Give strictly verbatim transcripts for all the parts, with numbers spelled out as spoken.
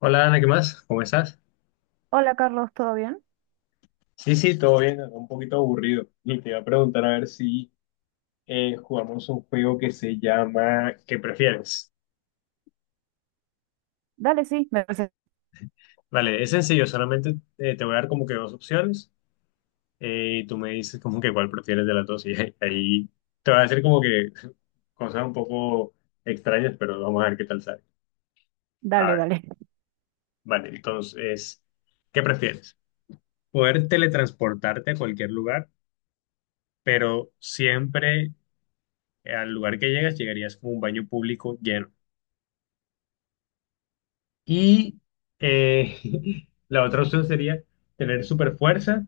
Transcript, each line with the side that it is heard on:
left: Hola Ana, ¿qué más? ¿Cómo estás?
right: Hola Carlos, ¿todo bien?
left: Sí, sí, todo bien, un poquito aburrido. Y te iba a preguntar a ver si eh, jugamos un juego que se llama ¿Qué prefieres?
right: Dale, sí, me parece.
left: Vale, es sencillo, solamente eh, te voy a dar como que dos opciones eh, y tú me dices como que cuál prefieres de las dos y ahí ahí te voy a decir como que cosas un poco extrañas, pero vamos a ver qué tal sale. A
right: Dale,
left: ver,
right: dale.
left: vale, entonces, ¿qué prefieres? ¿Poder teletransportarte a cualquier lugar, pero siempre al lugar que llegas, llegarías como un baño público lleno? Y eh, la otra opción sería tener super fuerza,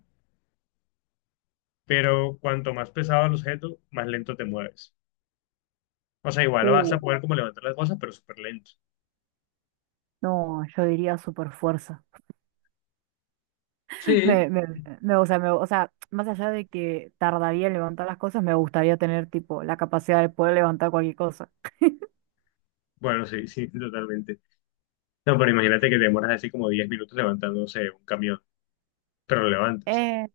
left: pero cuanto más pesado el objeto, más lento te mueves. O sea, igual vas
right: Uh,
left: a poder como levantar las cosas, pero súper lento.
right: no, yo diría super fuerza.
left: Sí.
right: Me, me, me- o sea, me- o sea, más allá de que tardaría en levantar las cosas, me gustaría tener tipo la capacidad de poder levantar cualquier cosa.
left: Bueno, sí, sí, totalmente. No, pero imagínate que te demoras así como diez minutos levantando no sé un camión, pero lo levantas.
right: Eh,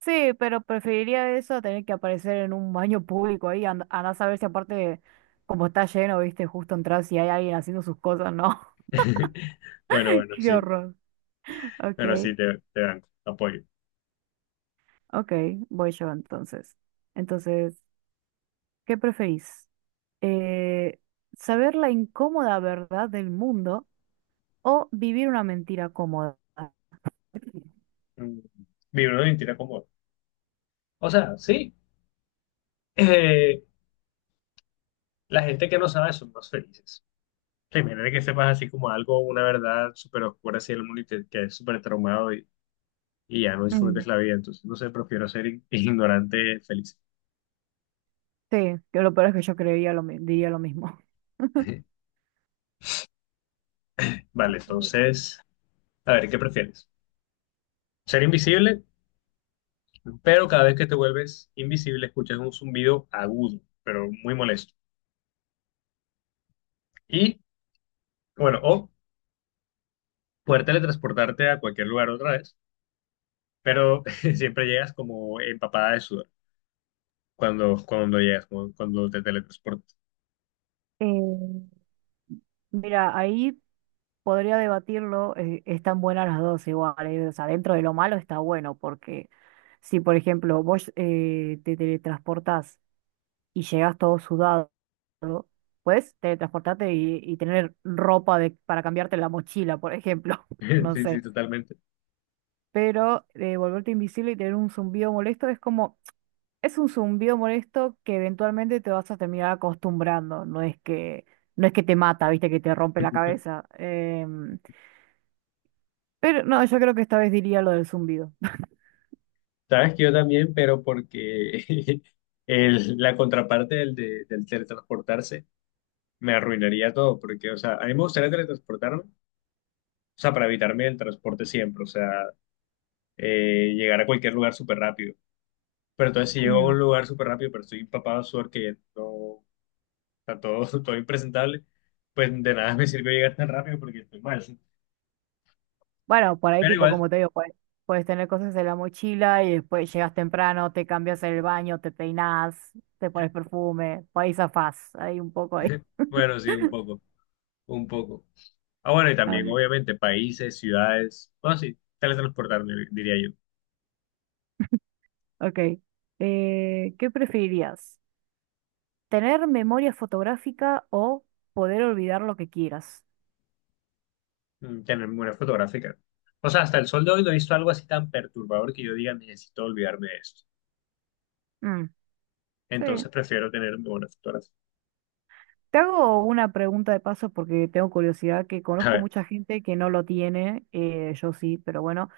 right: sí, pero preferiría eso a tener que aparecer en un baño público ahí, and- andá a saber si aparte como está lleno, viste, justo entras y hay alguien haciendo sus cosas, ¿no?
left: Bueno, bueno,
right: Qué
left: sí.
right: horror. Ok,
left: Bueno, sí, te, te dan apoyo.
right: ok, voy yo entonces. Entonces, ¿qué preferís? Eh, ¿Saber la incómoda verdad del mundo o vivir una mentira cómoda?
left: Mm. Vivir una mentira cómoda. O sea, sí. Eh, La gente que no sabe son más felices. Sí, imagínate que sepas así como algo, una verdad súper oscura así del mundo y te quedes súper traumado y, y ya no
right: Mm,
left: disfrutes la vida. Entonces, no sé, prefiero ser ig- ignorante feliz.
right: sí, que lo peor es que yo creería lo, mi- diría lo mismo.
left: Vale,
right: Mm.
left: entonces, a ver, ¿qué prefieres? Ser invisible, pero cada vez que te vuelves invisible escuchas un zumbido agudo, pero muy molesto. Y, bueno, o poder teletransportarte a cualquier lugar otra vez, pero siempre llegas como empapada de sudor cuando, cuando, llegas, como cuando te teletransportas.
right: Eh, Mira, ahí podría debatirlo, eh, están buenas las dos igual, eh, o sea, dentro de lo malo está bueno, porque si por ejemplo vos eh, te teletransportás y llegas todo sudado, puedes teletransportarte y y tener ropa de, para cambiarte la mochila, por ejemplo, no
left: Sí, sí,
right: sé.
left: totalmente.
right: Pero eh, volverte invisible y tener un zumbido molesto es como, es un zumbido molesto que eventualmente te vas a terminar acostumbrando, no es que, no es que te mata, viste, que te rompe la cabeza. Em, pero no, yo creo que esta vez diría lo del zumbido.
left: Sabes que yo también, pero porque el- la contraparte del, de- del teletransportarse me arruinaría todo, porque, o sea, a mí me gustaría teletransportarme, o sea, para evitarme el transporte siempre, o sea, eh, llegar a cualquier lugar súper rápido. Pero entonces si llego a
right: Mm.
left: un lugar súper rápido, pero estoy empapado de sudor que no está todo, todo impresentable, pues de nada me sirve llegar tan rápido porque estoy mal.
right: Bueno, por ahí
left: Pero
right: tipo,
left: igual,
right: como te digo, puedes, puedes tener cosas en la mochila y después llegas temprano, te cambias en el baño, te peinas, te pones perfume, por ahí zafás, ahí un poco ahí.
left: bueno, sí, un poco, un poco. Ah, bueno, y
right: A
left: también,
right: ver,
left: obviamente, países, ciudades. Bueno, sí, teletransportar, dir- diría yo.
right: ok. Eh, ¿qué preferirías? Tener memoria fotográfica o poder olvidar lo que quieras.
left: Mm. Tener memoria fotográfica. O sea, hasta el sol de hoy no he visto algo así tan perturbador que yo diga, necesito olvidarme de esto.
right: Mm,
left: Entonces
right: sí.
left: prefiero tener memoria fotográfica.
right: Te hago una pregunta de paso porque tengo curiosidad, que
left: A
right: conozco
left: ver,
right: mucha gente que no lo tiene, eh, yo sí, pero bueno,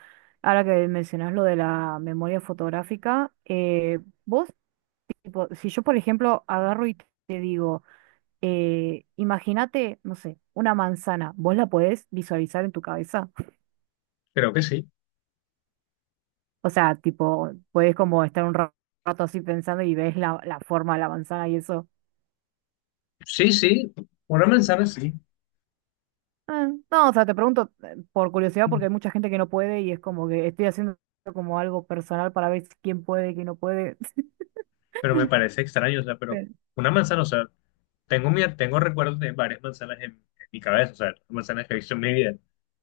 right: ahora que mencionas lo de la memoria fotográfica, eh, vos, tipo, si yo por ejemplo agarro y te digo, eh, imagínate, no sé, una manzana, ¿vos la podés visualizar en tu cabeza?
left: creo que sí.
right: O sea, tipo, ¿podés como estar un ra- rato así pensando y ves la, la forma de la manzana y eso?
left: Sí, sí, una manzana sí.
right: Ah, no, o sea, te pregunto eh, por curiosidad porque hay mucha gente que no puede y es como que estoy haciendo como algo personal para ver si- quién puede, quién no puede.
left: Pero me parece extraño, o sea, pero
right: Pero-
left: una manzana, o sea, tengo, mi, tengo recuerdos de varias manzanas en, en mi cabeza, o sea, manzanas que he visto en mi vida.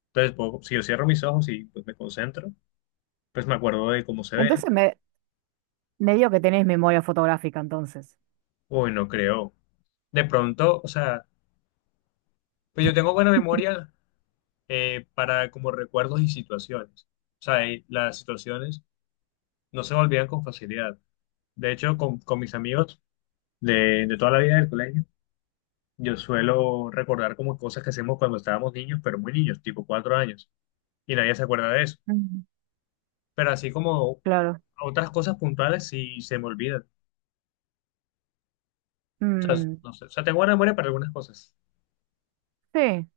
left: Entonces, puedo- si yo cierro mis ojos y pues, me concentro, pues me acuerdo de cómo se ve.
right: Entonces me, me digo que tenés memoria fotográfica entonces.
left: Uy, no creo. De pronto, o sea, pues yo tengo buena memoria eh, para como recuerdos y situaciones. O sea, y las situaciones no se me olvidan con facilidad. De hecho, con, con, mis amigos de, de toda la vida del colegio, yo suelo recordar como cosas que hacemos cuando estábamos niños, pero muy niños, tipo cuatro años, y nadie se acuerda de eso.
right: Mm.
left: Pero así como
right: Claro.
left: otras cosas puntuales sí se me olvidan. O sea,
right: Mm,
left: no sé, o sea, tengo buena memoria para algunas cosas.
right: sí,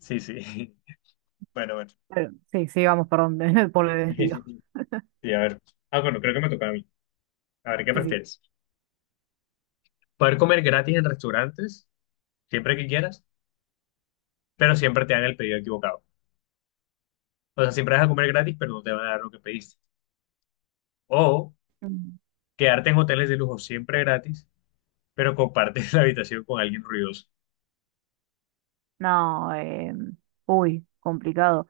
left: Sí, sí. Bueno, bueno.
right: pero- sí, sí, vamos, perdón, por el desvío.
left: Sí, a ver. Ah, bueno, creo que me toca a mí. A ver, ¿qué
right: Sí, sí.
left: prefieres? ¿Poder comer gratis en restaurantes, siempre que quieras, pero siempre te dan el pedido equivocado? O sea, siempre vas a comer gratis, pero no te van a dar lo que pediste. O
right: Mm.
left: quedarte en hoteles de lujo siempre gratis, pero compartes la habitación con alguien ruidoso.
right: No, eh, uy, complicado.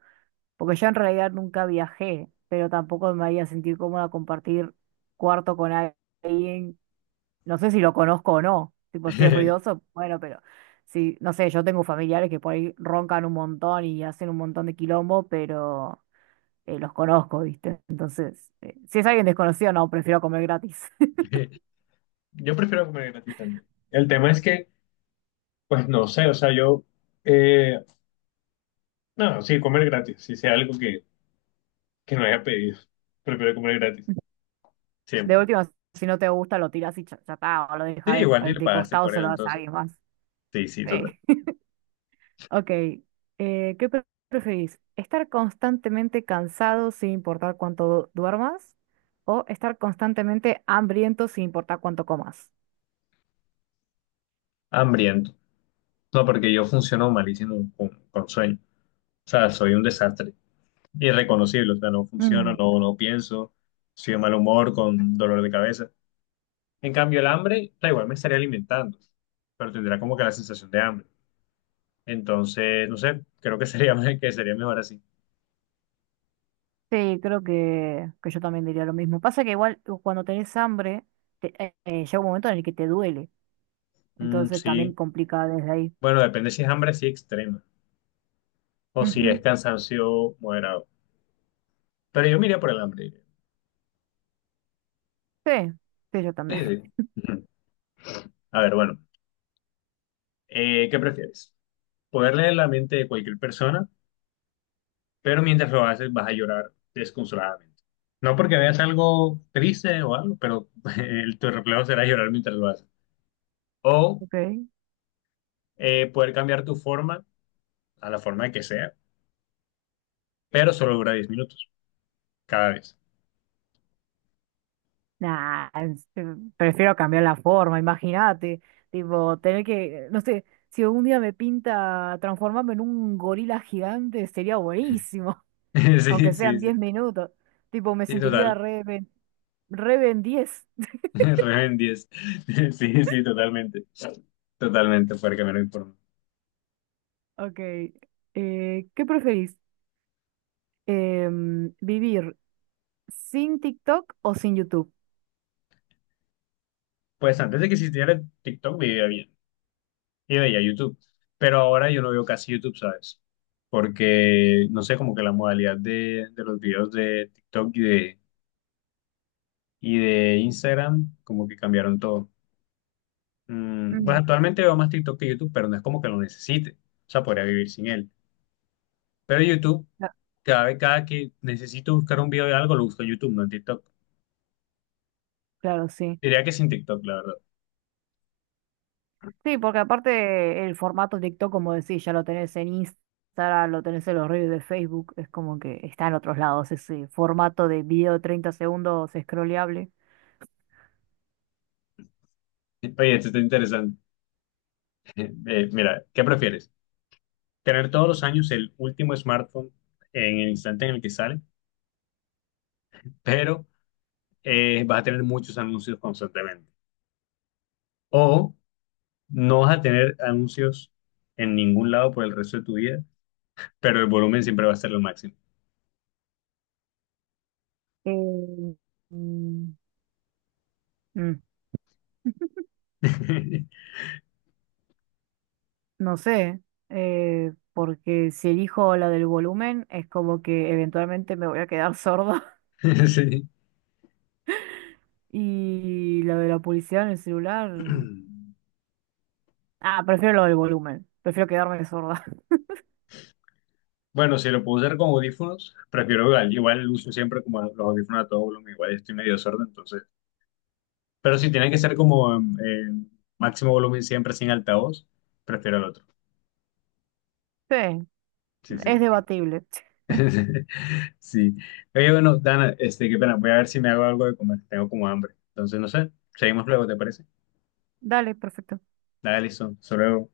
right: Porque yo en realidad nunca viajé, pero tampoco me había sentido cómoda compartir cuarto con alguien. No sé si lo conozco o no. Tipo, si es ruidoso, bueno, pero sí, no sé, yo tengo familiares que por ahí roncan un montón y hacen un montón de quilombo, pero eh, los conozco, ¿viste? Entonces, eh, si es alguien desconocido, no, prefiero comer gratis.
left: Yo prefiero comer gratis también. El tema es que, pues no sé, o sea, yo, eh, no, sí, comer gratis, si sea algo que, que no haya pedido, prefiero comer gratis,
right: De
left: siempre.
right: última, si no te gusta, lo tiras y cha- ya está, o lo
left: Sí,
right: dejas de,
left: igual ni
right: eh,
left: le
right: de
left: pagaste
right: costado,
left: por
right: se
left: él,
right: lo das a
left: entonces.
right: alguien más.
left: Sí, sí, total.
right: Sí. Ok, eh, ¿qué pre- preferís? ¿Estar constantemente cansado sin importar cuánto du- duermas? ¿O estar constantemente hambriento sin importar cuánto comas?
left: Hambriento. No, porque yo funciono malísimo con, con sueño. O sea, soy un desastre. Irreconocible. O sea, no funciono,
right: Mm,
left: no, no pienso. Soy de mal humor, con dolor de cabeza. En cambio, el hambre, da igual, me estaría alimentando. Pero tendrá como que la sensación de hambre. Entonces, no sé, creo que sería, que sería mejor así.
right: sí, creo que, que yo también diría lo mismo. Pasa que igual u- cuando tenés hambre, te- eh, eh, llega un momento en el que te duele.
left: Mm,
right: Entonces también
left: sí.
right: complica desde ahí.
left: Bueno, depende si es hambre así extrema. O si es
right: Ujú.
left: cansancio moderado. Pero yo me iría por el hambre.
right: Sí, sí, yo
left: Sí,
right: también.
left: sí. Ujú. A ver, bueno. Eh, ¿qué prefieres? ¿Poder leer la mente de cualquier persona, pero mientras lo haces vas a llorar desconsoladamente? No porque veas algo triste o algo, pero el- tu reflejo será llorar mientras lo haces. O
right: Ok.
left: eh, poder cambiar tu forma a la forma que sea, pero solo dura diez minutos cada vez.
right: Nah, es- eh, prefiero cambiar la forma, imagínate. Tipo, tener que, no sé, si algún día me pinta transformarme en un gorila gigante, sería buenísimo,
left: Sí,
right: aunque
left: sí,
right: sean
left: sí,
right: diez minutos. Tipo, me
left: sí,
right: sentiría
left: total.
right: re, ben- re Ben diez.
left: Re en diez. Sí, sí, totalmente. Totalmente, poder cambiar mi forma.
right: Ok, eh, ¿qué preferís? Em, vivir sin TikTok o sin YouTube.
left: Pues antes de que existiera TikTok, vivía bien. Y veía YouTube. Pero ahora yo no veo casi YouTube, ¿sabes? Porque, no sé, como que la modalidad de, de los videos de TikTok y de, y de Instagram, como que cambiaron todo. Mm, pues
right: Mm.
left: actualmente veo más TikTok que YouTube, pero no es como que lo necesite. O sea, podría vivir sin él. Pero YouTube,
right: Cla-
left: cada vez, cada que necesito buscar un video de algo, lo busco en YouTube, no en TikTok.
right: Claro, sí.
left: Diría que sin TikTok, la verdad.
right: Sí, porque aparte el formato TikTok, como decís, ya lo tenés en Instagram, lo tenés en los reels de Facebook, es como que está en otros lados ese formato de video de treinta segundos scrolleable.
left: Oye, esto está interesante. Eh, mira, ¿qué prefieres? ¿Tener todos los años el último smartphone en el instante en el que sale, pero eh, vas a tener muchos anuncios constantemente? O no vas a tener anuncios en ningún lado por el resto de tu vida, pero el volumen siempre va a ser lo máximo.
right: Eh, mm, mm, no sé, eh, porque si elijo la del volumen, es como que eventualmente me voy a quedar sorda.
left: Sí.
right: Y la de la publicidad en el celular. Ah, prefiero lo del volumen. Prefiero quedarme sorda.
left: Bueno, si lo puedo usar con audífonos, prefiero igual. Igual uso siempre como los audífonos a todo volumen, igual estoy medio sordo, entonces. Pero si tiene que ser como en- en máximo volumen siempre sin altavoz, prefiero el otro.
right: Sí,
left: Sí,
right: es
left: sí.
right: debatible.
left: Sí. Oye, bueno, Dana, este, qué pena. Voy a ver si me hago algo de comer. Tengo como hambre. Entonces, no sé. Seguimos luego, ¿te parece?
right: Dale, perfecto.
left: Dale, listo. Hasta luego.